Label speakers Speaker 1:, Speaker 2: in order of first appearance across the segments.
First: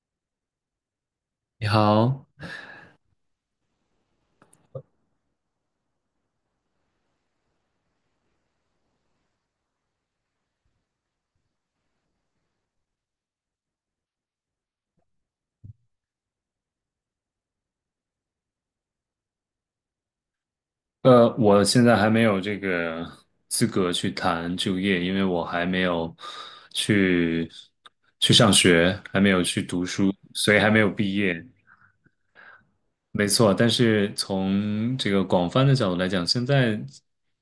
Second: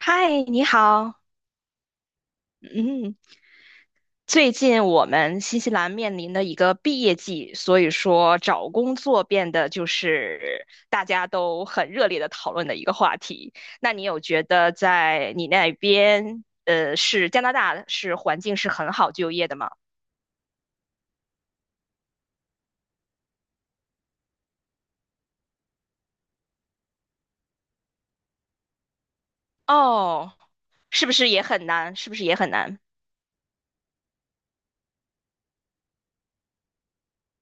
Speaker 1: 嗨，你好。
Speaker 2: 你好。
Speaker 1: 嗯，最近我们新西兰面临的一个毕业季，所以说找工作变得就是大家都很热烈的讨论的一个话题。那你有觉得在你那边，是加拿大是环境是很好就业的吗？
Speaker 2: 我现在还没有这个资格去谈就业，因为我还没有去去上学，还没有去读书，
Speaker 1: 哦，
Speaker 2: 所以还没有
Speaker 1: 是不
Speaker 2: 毕
Speaker 1: 是也
Speaker 2: 业。
Speaker 1: 很难？是不是也很难？
Speaker 2: 没错，但是从这个广泛的角度来讲，现在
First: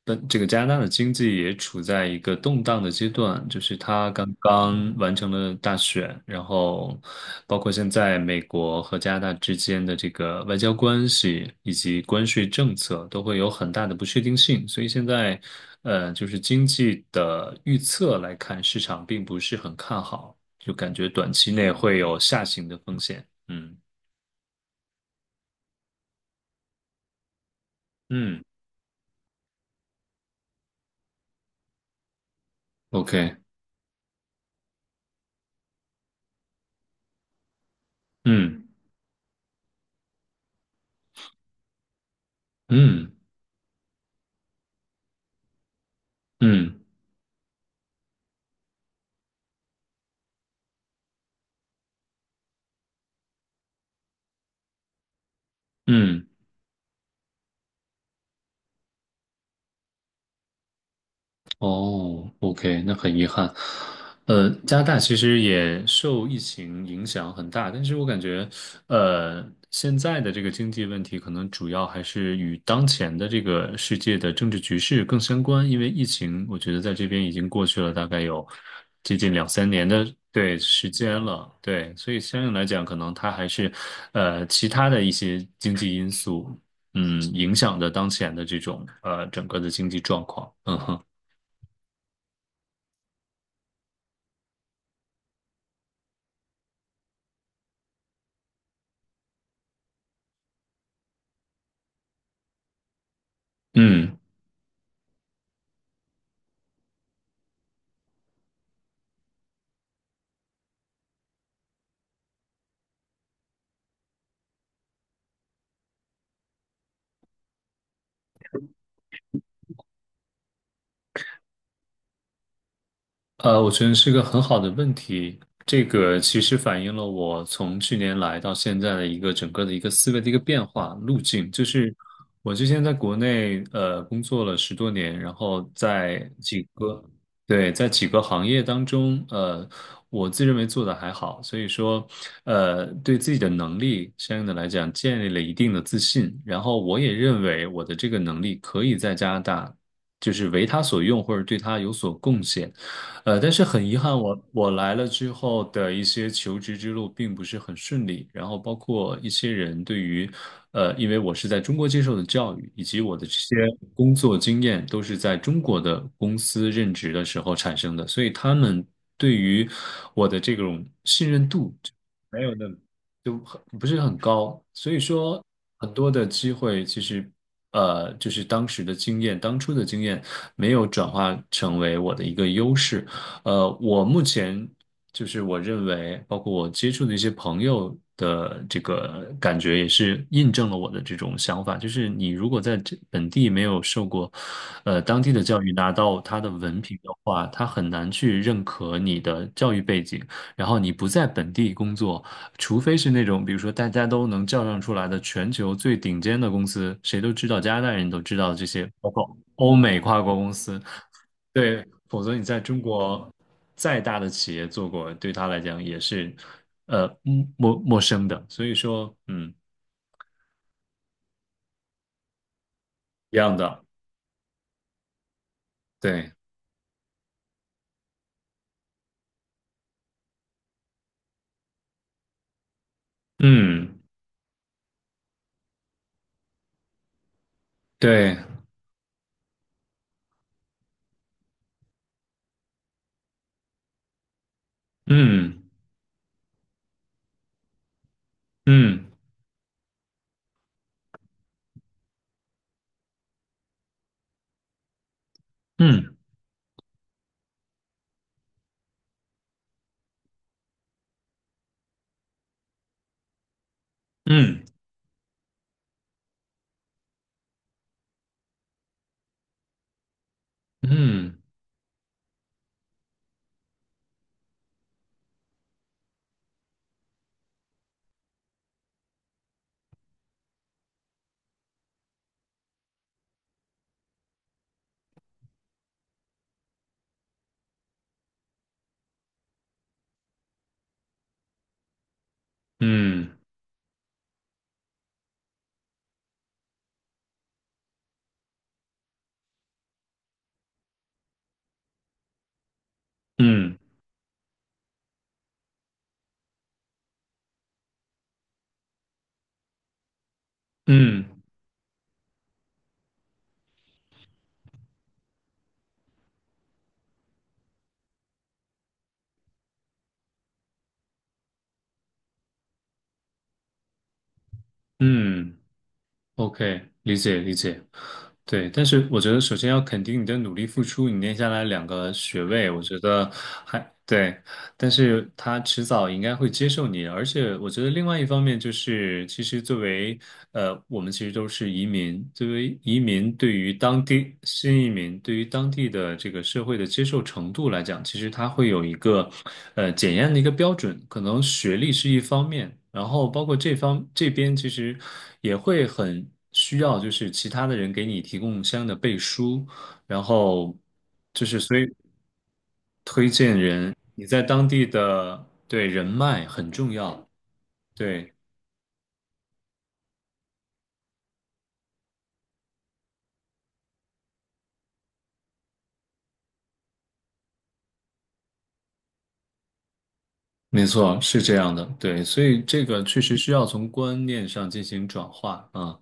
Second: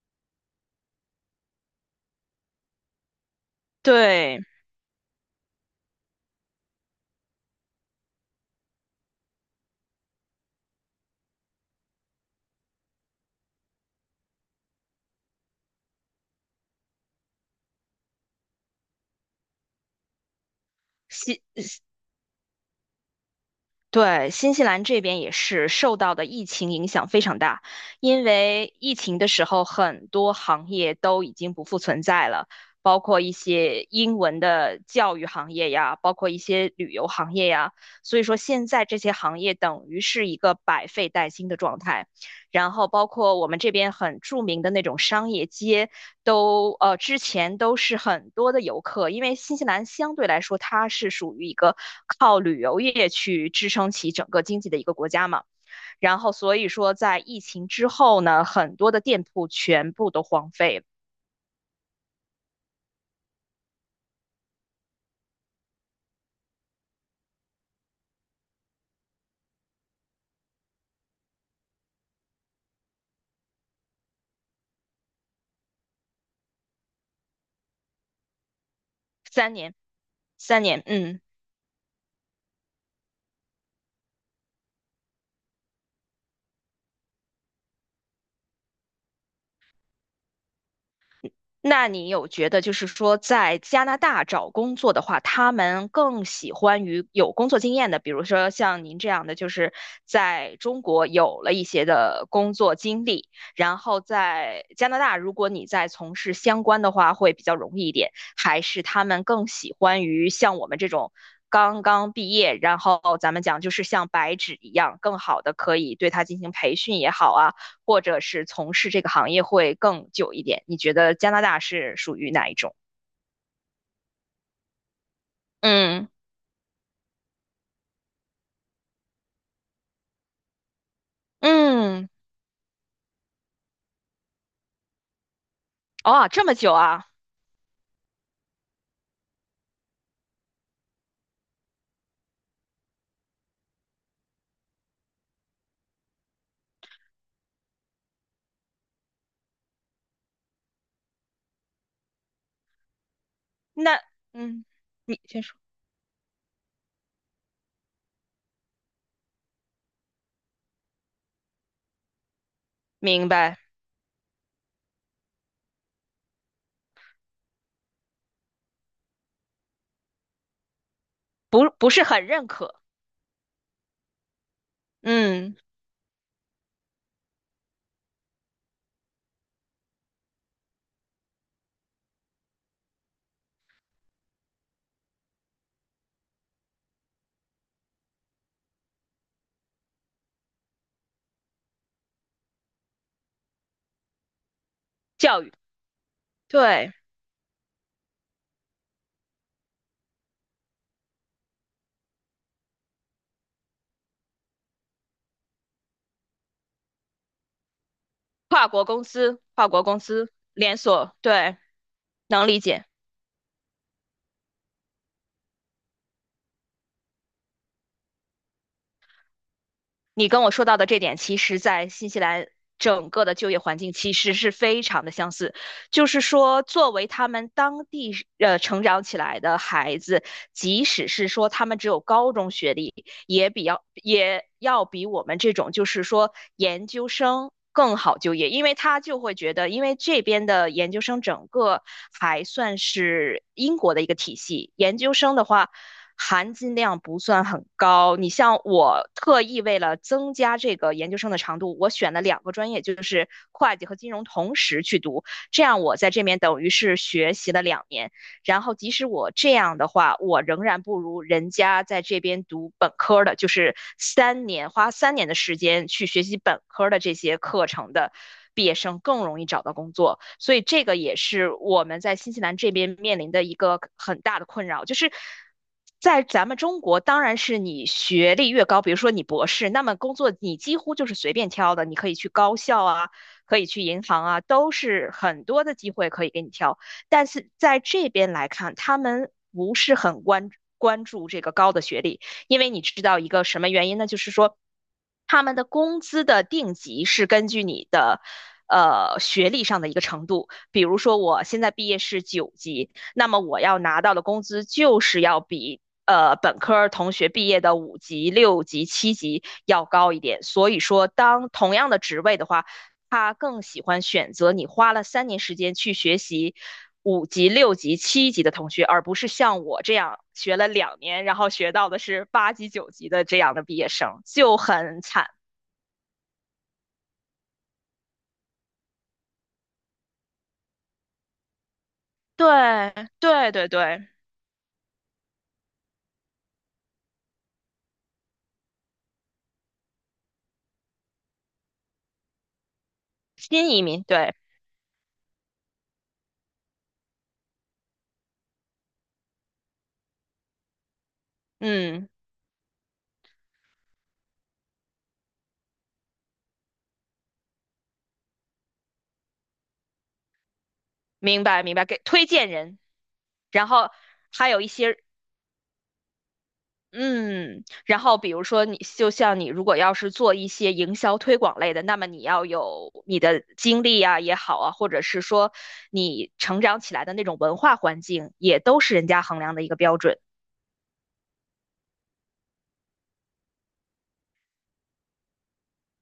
Speaker 2: 的这个加拿大的经济也处在一个动荡的阶段，就是它刚
Speaker 1: 对。
Speaker 2: 刚完成了大选，然后包括现在美国和加拿大之间的这个外交关系以及关税政策都会有很大的不确定性，所以现在就是经济的预测来看，市场并不是很看好，就感觉短
Speaker 1: 西
Speaker 2: 期内会有下行的风险。嗯
Speaker 1: 对，新西兰这边也是受到的疫情影响非常大，因
Speaker 2: 嗯
Speaker 1: 为疫情的时候，很多行业都已经不复存在了，包括一
Speaker 2: ，OK。
Speaker 1: 些英文的教育行业呀，包括一些旅游行业呀，所以说
Speaker 2: 嗯
Speaker 1: 现在这些行业等于是一个百废待兴的状态。然后包
Speaker 2: 嗯
Speaker 1: 括我们这边很著名的那种商业街都，都
Speaker 2: 嗯
Speaker 1: 呃之前都是很多的游客，因为新西兰相对来说它是属于一个靠旅游业去支撑起整个经济的一个国家嘛，然
Speaker 2: 嗯
Speaker 1: 后所以说在疫情之后呢，很多的店铺全部都荒废了。
Speaker 2: 哦，OK，那很遗憾。加拿大其实也受疫情影响很大，但是我感觉，呃，现在的这个经济问题可能主要还是与当前的这个世界的政治局势更相关，因为疫情，我觉得在这边已经过去了大概有接近两
Speaker 1: 三
Speaker 2: 三
Speaker 1: 年，
Speaker 2: 年的，对，
Speaker 1: 三年，
Speaker 2: 时
Speaker 1: 嗯。
Speaker 2: 间了，对，所以相应来讲，可能它还是其他的一些经济因素，嗯，影响的当前的这种整个的经济状况，嗯哼。
Speaker 1: 那你有觉得，就是说，在加拿大找工作的话，他们更喜欢于有工作经验的，比如说像您这样的，就是在中国有了一些的工作经历，然后
Speaker 2: 嗯。
Speaker 1: 在加拿大，如果你在从事相关的话，会比较容易一点，还是他们更喜欢于像我们这种刚刚毕业，然后咱们讲就是像白纸一样，更好的可以对他进行培训也好啊。或者是从事这个行业会更久一点？你觉得加拿大是属于哪一种？
Speaker 2: 我觉得是个很好的问题。这
Speaker 1: 嗯
Speaker 2: 个其实反映了我从去年来到现在的一个整个的一个思维的一个变化路径。就是
Speaker 1: 嗯，
Speaker 2: 我之前在国内工作了10多年，然后在
Speaker 1: 哦，这么
Speaker 2: 几
Speaker 1: 久
Speaker 2: 个，
Speaker 1: 啊？
Speaker 2: 对，在几个行业当中，我自认为做的还好，所以说对自己的能力相应的来讲建立了一定的自信。然后我也认为我的这个能力可以在加拿大，就是为他所用，或者对他有所贡献。但是很遗
Speaker 1: 那
Speaker 2: 憾，我，
Speaker 1: 嗯，
Speaker 2: 我来了
Speaker 1: 你
Speaker 2: 之
Speaker 1: 先说，
Speaker 2: 后的一些求职之路并不是很顺利，然后包括一些人对于，因为我是在中国接受的教育，以及我的
Speaker 1: 明
Speaker 2: 这些
Speaker 1: 白，
Speaker 2: 工作经验都是在中国的公司任职的时候产生的，所以他们对于我的这种信任
Speaker 1: 不
Speaker 2: 度
Speaker 1: 不
Speaker 2: 就
Speaker 1: 是很
Speaker 2: 没
Speaker 1: 认
Speaker 2: 有那么，
Speaker 1: 可。
Speaker 2: 就很不是很高，所以说
Speaker 1: 嗯，
Speaker 2: 很多的机会其实。就是当时的经验，当初的经验没有转化成为我的一个优势。我目前就是我认为，包括我接触的一些朋友的这个感觉，也是印证了我的这种想法。就是你如果在这本地没有受过，当地的
Speaker 1: 教育，
Speaker 2: 教育，拿到他的文
Speaker 1: 对，
Speaker 2: 凭的话，他很难去认可你的教育背景。然后你不在本地工作，除非是那种比如说大家都能叫上出来的全球最顶尖的公司，谁都知道，加拿大人都知道这
Speaker 1: 跨国
Speaker 2: 些，
Speaker 1: 公
Speaker 2: 包括
Speaker 1: 司，跨
Speaker 2: 欧
Speaker 1: 国公
Speaker 2: 美跨
Speaker 1: 司
Speaker 2: 国公
Speaker 1: 连
Speaker 2: 司。
Speaker 1: 锁，对，
Speaker 2: 对，否则你
Speaker 1: 能理
Speaker 2: 在中
Speaker 1: 解。
Speaker 2: 国再大的企业做过，对他来讲也是呃陌生的。所以说，嗯，
Speaker 1: 你跟我说到的这点，其实在新西兰整个的
Speaker 2: 一
Speaker 1: 就
Speaker 2: 样
Speaker 1: 业环
Speaker 2: 的，
Speaker 1: 境其实是非常的相似。就是
Speaker 2: 对，
Speaker 1: 说，作为他们当地成长起来的孩子，即使是说他们只有高中学历，也比较
Speaker 2: 嗯，
Speaker 1: 也要比我们这种就是说研究生更好就
Speaker 2: 对，
Speaker 1: 业，因为他就会觉得，因为这边的研究生整个还算是英国的一个体系，研究生的
Speaker 2: 嗯，
Speaker 1: 话。含金量不算很高。你像
Speaker 2: 嗯，
Speaker 1: 我特意为了增加这个研究生的长度，我选了两个专业，就是会计和金融同时去读，这样我在
Speaker 2: 嗯，
Speaker 1: 这边等于是学习了两年。然后即使我这样的话，我仍然不如人家在这边读本科的，就是三
Speaker 2: 嗯，
Speaker 1: 年花三年的时间去学习本科的这些课程的。毕业生更容易找到工作，所以这个也
Speaker 2: 嗯，
Speaker 1: 是我们在新西兰这边面临的一个很大的困扰，就是在咱们中国，当然是你学历越高，比如说你博士，那么工作你几乎就是随便挑的，你可以去高校啊，可以去银行啊，都是很多的机会可以给你挑。但是在这边来看，他们不是很关注这个高的学历，因为你知道一
Speaker 2: 嗯，
Speaker 1: 个什么原因呢？就是说他们的工资的定级是根据你的。学历上的一个程度，比如说我现在毕业是九级，那么我
Speaker 2: 嗯，
Speaker 1: 要拿到的工资就是要比本科同学毕业的五级、六级、七级要高一点。所以说，
Speaker 2: 嗯，
Speaker 1: 当同样的职位的话，他更喜欢选择你花了三年时间去学习五级、六级、七级的同学，而不是像我这样学了两年，然后学到的是八级、九级的这样的毕业生，就很惨。
Speaker 2: 嗯，OK，理解理解。对，但是我觉得首先要肯定你的努力付出，你念下来2个学位，我
Speaker 1: 对，
Speaker 2: 觉得
Speaker 1: 对，对，
Speaker 2: 还
Speaker 1: 对，
Speaker 2: 对。但是他迟早应该会接受你，而且我觉得另外一方面就是，其实作为我们其实都是移民，作为移民对
Speaker 1: 新
Speaker 2: 于
Speaker 1: 移
Speaker 2: 当
Speaker 1: 民，对，
Speaker 2: 地新移民对于当地的这个社会的接受程度来讲，其实它会有一个检验的一个标准，可能学历是
Speaker 1: 嗯，
Speaker 2: 一方面，然后包括这方这边其实也会很需要，就是其他的人给你提供相应的背书，然后
Speaker 1: 明
Speaker 2: 就是
Speaker 1: 白，明
Speaker 2: 所
Speaker 1: 白，
Speaker 2: 以。
Speaker 1: 给推荐人，然后
Speaker 2: 你在
Speaker 1: 还有一
Speaker 2: 当地
Speaker 1: 些
Speaker 2: 的，对，人脉很重要，
Speaker 1: 嗯，然后比
Speaker 2: 对，
Speaker 1: 如说你，就像你如果要是做一些营销推广类的，那么你要有你的经历啊也好啊，或者是说你成长起来的那种文化环境，也都是人家衡量的一个标准。
Speaker 2: 没错，是这样的，对，所以这个确实需要从观念上进行转化啊。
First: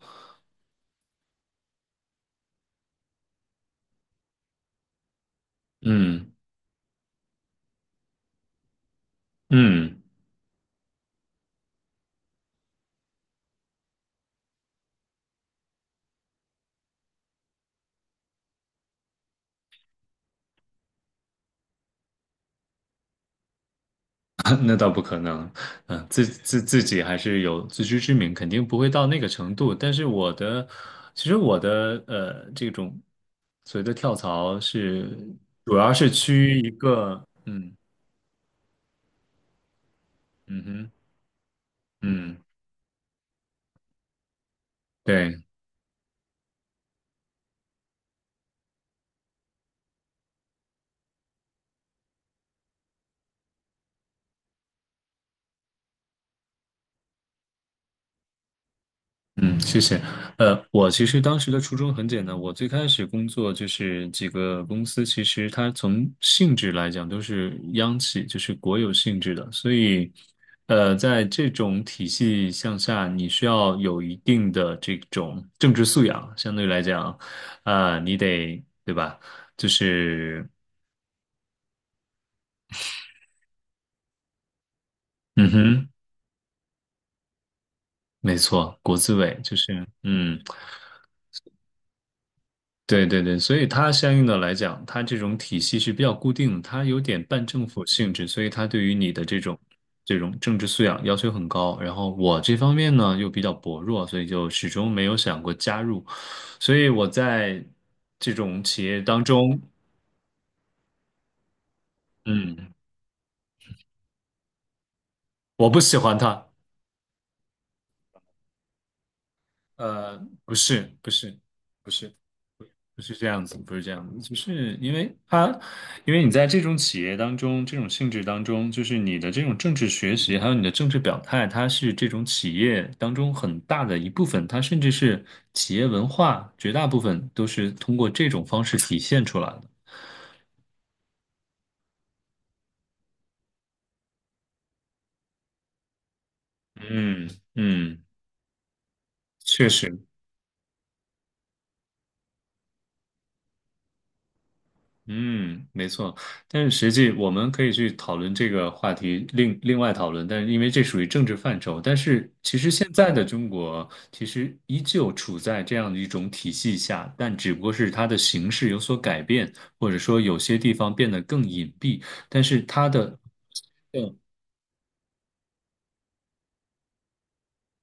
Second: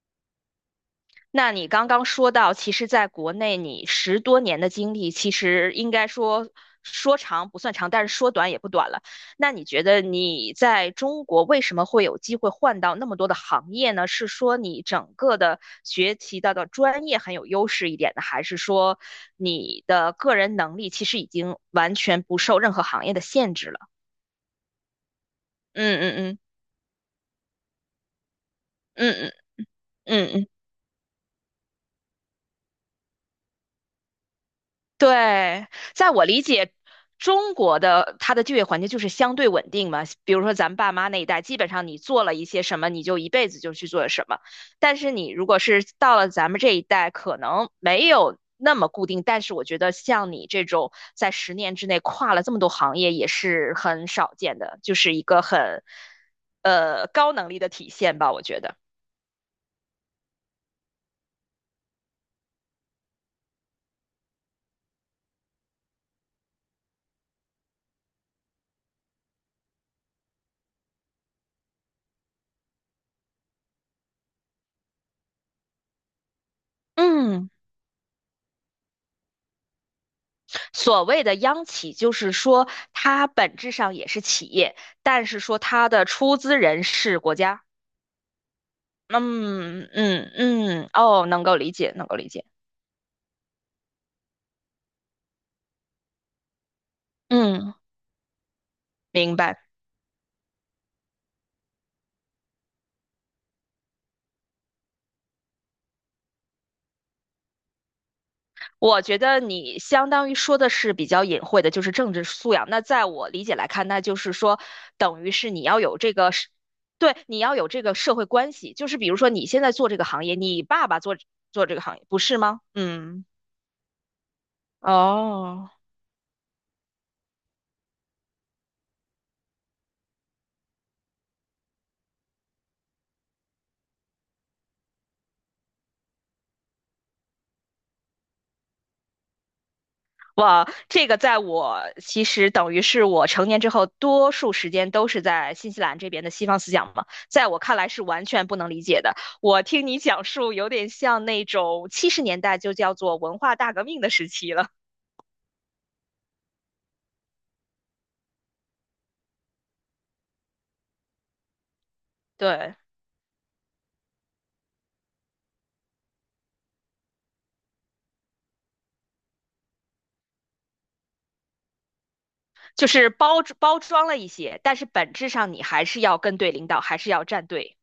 Speaker 1: 那你刚刚说到，其实在国内你十多年的经历，其实应该
Speaker 2: 嗯
Speaker 1: 说说长不算长，但是说短也不短了。那你觉
Speaker 2: 嗯，
Speaker 1: 得你在中国为什么会有机会换到那么多的行业呢？是说你整个的学习到的专业很有优势一点呢，还是说你的个人能力其实已经完全不受任何行业的限制了？
Speaker 2: 那倒不可能。
Speaker 1: 嗯
Speaker 2: 嗯，自
Speaker 1: 嗯嗯
Speaker 2: 自自己还是有自知之明，肯定不会到
Speaker 1: 嗯
Speaker 2: 那个
Speaker 1: 嗯
Speaker 2: 程度。但是我
Speaker 1: 嗯嗯。
Speaker 2: 的，其实我的这种所谓的跳槽是，
Speaker 1: 对，
Speaker 2: 主要是
Speaker 1: 在我
Speaker 2: 趋
Speaker 1: 理
Speaker 2: 于一
Speaker 1: 解，
Speaker 2: 个，
Speaker 1: 中
Speaker 2: 嗯
Speaker 1: 国的它的就业环境就是相对稳定嘛。比如说
Speaker 2: 嗯
Speaker 1: 咱
Speaker 2: 哼，
Speaker 1: 爸妈那一代，基本上你做了
Speaker 2: 嗯，
Speaker 1: 一些什么，你就一辈子就去做什么。但是你
Speaker 2: 对。
Speaker 1: 如果是到了咱们这一代，可能没有那么固定。但是我觉得像你这种在十年之内跨了这么多行业，也是很少见的，就是一个很高能力的体现吧，我觉得。
Speaker 2: 嗯，谢谢。我其实当时的初衷很简单，我最开始工作就是几个公司，其实它从性质来讲都是央企，就是国有性质的，所以，在这种体系向下，你需要有一定的这种政治素养，相对来讲，
Speaker 1: 嗯。
Speaker 2: 啊、你得，对吧？就是，
Speaker 1: 所谓的央企，就是说它本质上也是企业，但是
Speaker 2: 嗯
Speaker 1: 说
Speaker 2: 哼，
Speaker 1: 它的出资人是国家。
Speaker 2: 没错，国资委就是，
Speaker 1: 嗯嗯
Speaker 2: 嗯。
Speaker 1: 嗯，哦，能够理解，能够理解。
Speaker 2: 对对对，所以它相应的来讲，它这种体系是比较固定，它有点半政
Speaker 1: 嗯，
Speaker 2: 府性质，所以它对于你的
Speaker 1: 明
Speaker 2: 这种
Speaker 1: 白。
Speaker 2: 这种政治素养要求很高。然后我这方面呢又比较薄弱，所以就始终没有想过加入。所以我在这种企业
Speaker 1: 我觉
Speaker 2: 当
Speaker 1: 得
Speaker 2: 中，
Speaker 1: 你相当于说的是比较隐晦的，就是政治素养。
Speaker 2: 嗯，
Speaker 1: 那在我理解来看，那就是说，等于是你
Speaker 2: 我不
Speaker 1: 要
Speaker 2: 喜
Speaker 1: 有这
Speaker 2: 欢
Speaker 1: 个
Speaker 2: 它。
Speaker 1: 是，对，你要有这个社会关系。就是比如说，你现在做这个
Speaker 2: 呃，
Speaker 1: 行业，
Speaker 2: 不
Speaker 1: 你爸
Speaker 2: 是，
Speaker 1: 爸
Speaker 2: 不是，
Speaker 1: 做这个
Speaker 2: 不
Speaker 1: 行业，
Speaker 2: 是，
Speaker 1: 不是吗？
Speaker 2: 不是
Speaker 1: 嗯，
Speaker 2: 这样子，不是这样子，就是因为它，
Speaker 1: 哦。
Speaker 2: 因为你在这种企业当中，这种性质当中，就是你的这种政治学习，还有你的政治表态，它是这种企业当中很大的一部分，它甚至是企业文化，绝大部分都是通过这种方式体现出来的。
Speaker 1: 哇，这个在我其实等于是我成年之后，多数时间都是在新西兰这边的西方思想嘛，
Speaker 2: 嗯
Speaker 1: 在我看来
Speaker 2: 嗯，
Speaker 1: 是完全不能理解的。我
Speaker 2: 确
Speaker 1: 听
Speaker 2: 实。
Speaker 1: 你讲述，有点像那种七十年代就叫做文化大革命的时期了。
Speaker 2: 嗯，没错，但是实际我们可以去讨论这个话题，另外讨论，但是因为这属于政治范畴，但是其实
Speaker 1: 对，
Speaker 2: 现在的中国其实依旧处在这样的一种体系下，但只不过是它的形式有所改变，或者说有些地方变得更隐蔽，但是它
Speaker 1: 就是
Speaker 2: 的。
Speaker 1: 包装了一些，但是本质上你还是要跟对领导，还是要站队。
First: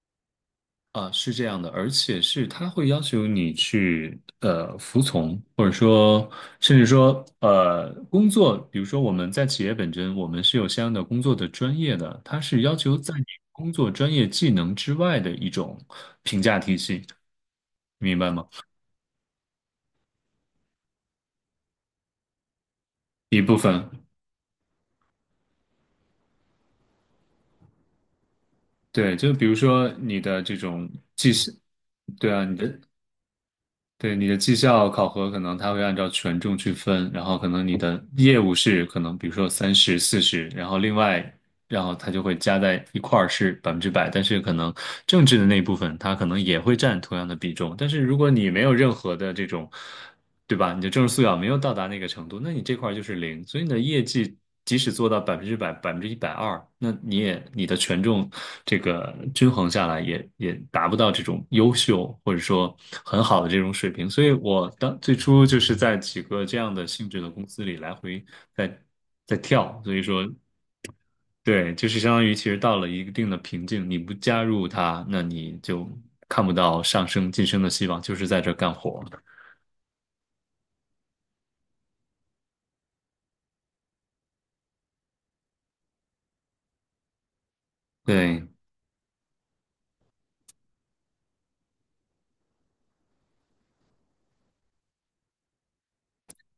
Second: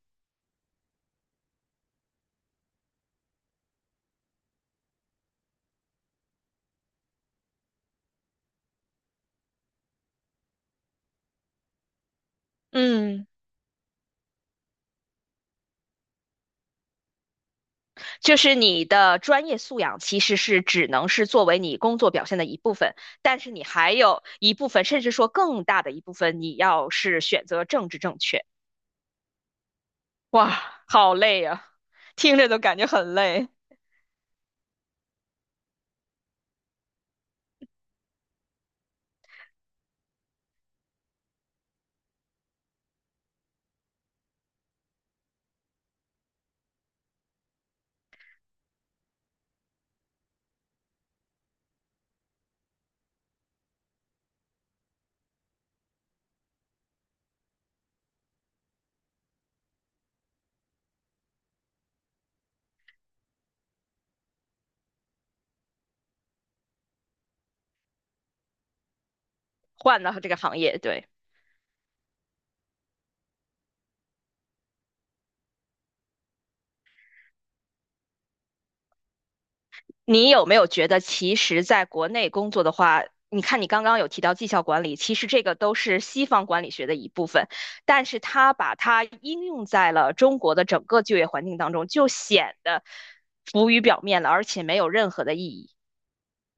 Speaker 2: 啊，是这样的，而且是他会要求你去服从，或者说甚至说工作，比如说我们在企业本身，我们是有相应的工作的专业的，它是要求在你
Speaker 1: 嗯。
Speaker 2: 工作专业技能之外的一种评价体系，明白
Speaker 1: 就
Speaker 2: 吗？
Speaker 1: 是你的专业素养其实是只能是作为你工作表现的一部分，
Speaker 2: 一
Speaker 1: 但是
Speaker 2: 部
Speaker 1: 你
Speaker 2: 分，
Speaker 1: 还有一部分，甚至说更大的一部分，你要是选择政治正确，
Speaker 2: 对，就比如说你的
Speaker 1: 哇，
Speaker 2: 这种
Speaker 1: 好
Speaker 2: 技，
Speaker 1: 累啊，
Speaker 2: 对
Speaker 1: 听
Speaker 2: 啊，
Speaker 1: 着
Speaker 2: 你
Speaker 1: 都感
Speaker 2: 的，
Speaker 1: 觉很累，
Speaker 2: 对，你的绩效考核可能它会按照权重去分，然后可能你的业务是可能比如说30、40，然后另外，然后它就会加在一块儿是百分之百，但是可能政治的那一部分它可能也会占同样的比重，但是如果你没有任何的这种，对吧？你的政治素养没有到达那个程度，那你这块儿就是零，所以你的业绩即使做到百分之百、120%，那你也你的权重这个均衡下来也达不到这种优秀或者说很好的这种水平。所以我当最初就是在几个这样的性质的公司里来回在在跳，所以
Speaker 1: 换了这
Speaker 2: 说
Speaker 1: 个行业，对。
Speaker 2: 对，就是相当于其实到了一定的瓶颈，你不加入它，那你就看不到上升晋升的希望，就是在这儿干活。
Speaker 1: 你有没有觉得，其实在国内工作的话，你看你刚刚有提到绩效管理，其实这个都是西方管理学的一部分，但是
Speaker 2: 对，
Speaker 1: 它把它应用在了中国的整个就业环境当中，就显得浮于表面了，而且没有任何的意义。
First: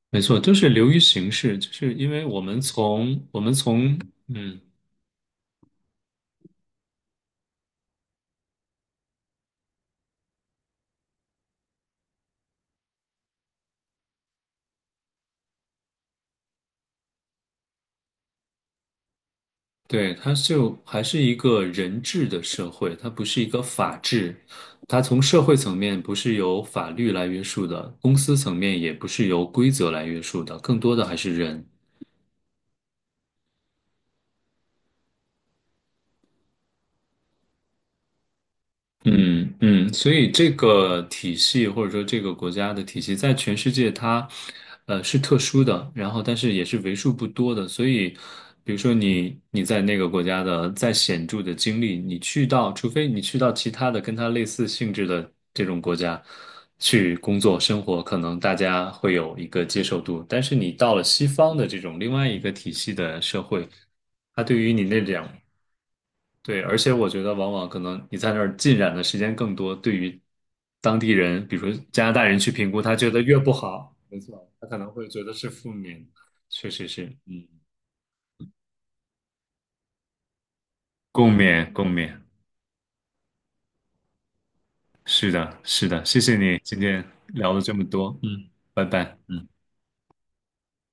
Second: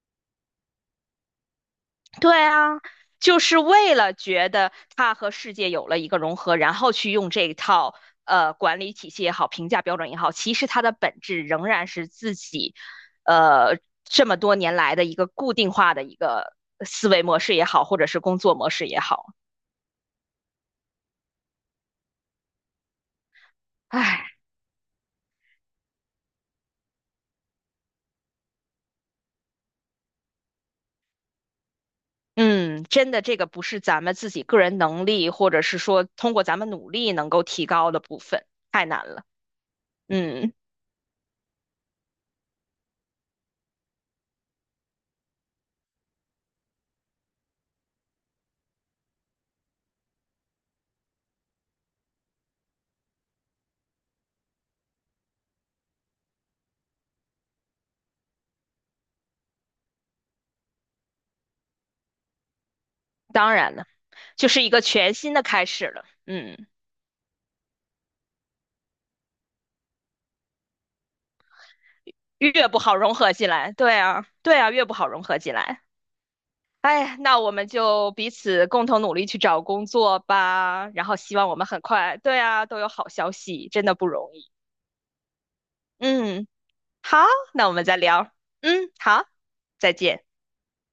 Speaker 2: 没错，就是流于形式，就是因为
Speaker 1: 对
Speaker 2: 我们
Speaker 1: 啊，
Speaker 2: 从我
Speaker 1: 就
Speaker 2: 们
Speaker 1: 是为
Speaker 2: 从
Speaker 1: 了觉
Speaker 2: 嗯，
Speaker 1: 得他和世界有了一个融合，然后去用这一套管理体系也好，评价标准也好，其实它的本质仍然是自己呃这么多年来的一个固定化的一个思维模式也好，或者是工作模式也好，
Speaker 2: 对，它就还是一个人治的社会，它不是一个法治，
Speaker 1: 唉。
Speaker 2: 它从社会层面不是由法律来约束的，公司层面也不是由规则来约束的，更多的还是人。
Speaker 1: 嗯，真的，这个不是咱们自己个人能力，或者是说通过咱们努力能够提高的部分，太难了。
Speaker 2: 嗯嗯，所以这
Speaker 1: 嗯，
Speaker 2: 个体系或者说这个国家的体系，在全世界它，是特殊的，然后但是也是为数不多的。所以，比如说你在那个国家的再显著的经历，你去到，除非你去到其他的跟它类似性质的这种国家去工作生活，可能大家会有一个接受度。但是你到了西方的这种另外一个体系的社
Speaker 1: 当
Speaker 2: 会，
Speaker 1: 然了，
Speaker 2: 它
Speaker 1: 就
Speaker 2: 对
Speaker 1: 是一
Speaker 2: 于
Speaker 1: 个
Speaker 2: 你那
Speaker 1: 全
Speaker 2: 两，
Speaker 1: 新的开始了。
Speaker 2: 对，
Speaker 1: 嗯。
Speaker 2: 而且我觉得往往可能你在那儿浸染的时间更多，对于当地人，比如说加拿大人去
Speaker 1: 越
Speaker 2: 评
Speaker 1: 不
Speaker 2: 估，他
Speaker 1: 好
Speaker 2: 觉
Speaker 1: 融
Speaker 2: 得
Speaker 1: 合
Speaker 2: 越
Speaker 1: 进
Speaker 2: 不
Speaker 1: 来，
Speaker 2: 好，
Speaker 1: 对
Speaker 2: 没
Speaker 1: 啊，
Speaker 2: 错，
Speaker 1: 对
Speaker 2: 他
Speaker 1: 啊，
Speaker 2: 可
Speaker 1: 越
Speaker 2: 能
Speaker 1: 不
Speaker 2: 会
Speaker 1: 好
Speaker 2: 觉
Speaker 1: 融
Speaker 2: 得
Speaker 1: 合
Speaker 2: 是
Speaker 1: 进
Speaker 2: 负
Speaker 1: 来。
Speaker 2: 面。确实是，
Speaker 1: 哎，那
Speaker 2: 嗯，
Speaker 1: 我们就彼此共同努力去找工作吧，然后
Speaker 2: 共
Speaker 1: 希望我们
Speaker 2: 勉
Speaker 1: 很
Speaker 2: 共勉，
Speaker 1: 快，对啊，都有好消息，真的不容易。
Speaker 2: 是的，是的，谢谢
Speaker 1: 嗯，
Speaker 2: 你今天
Speaker 1: 好，
Speaker 2: 聊了
Speaker 1: 那我
Speaker 2: 这么
Speaker 1: 们再
Speaker 2: 多，
Speaker 1: 聊。
Speaker 2: 嗯，拜
Speaker 1: 嗯，
Speaker 2: 拜。
Speaker 1: 好，
Speaker 2: 嗯。
Speaker 1: 再见。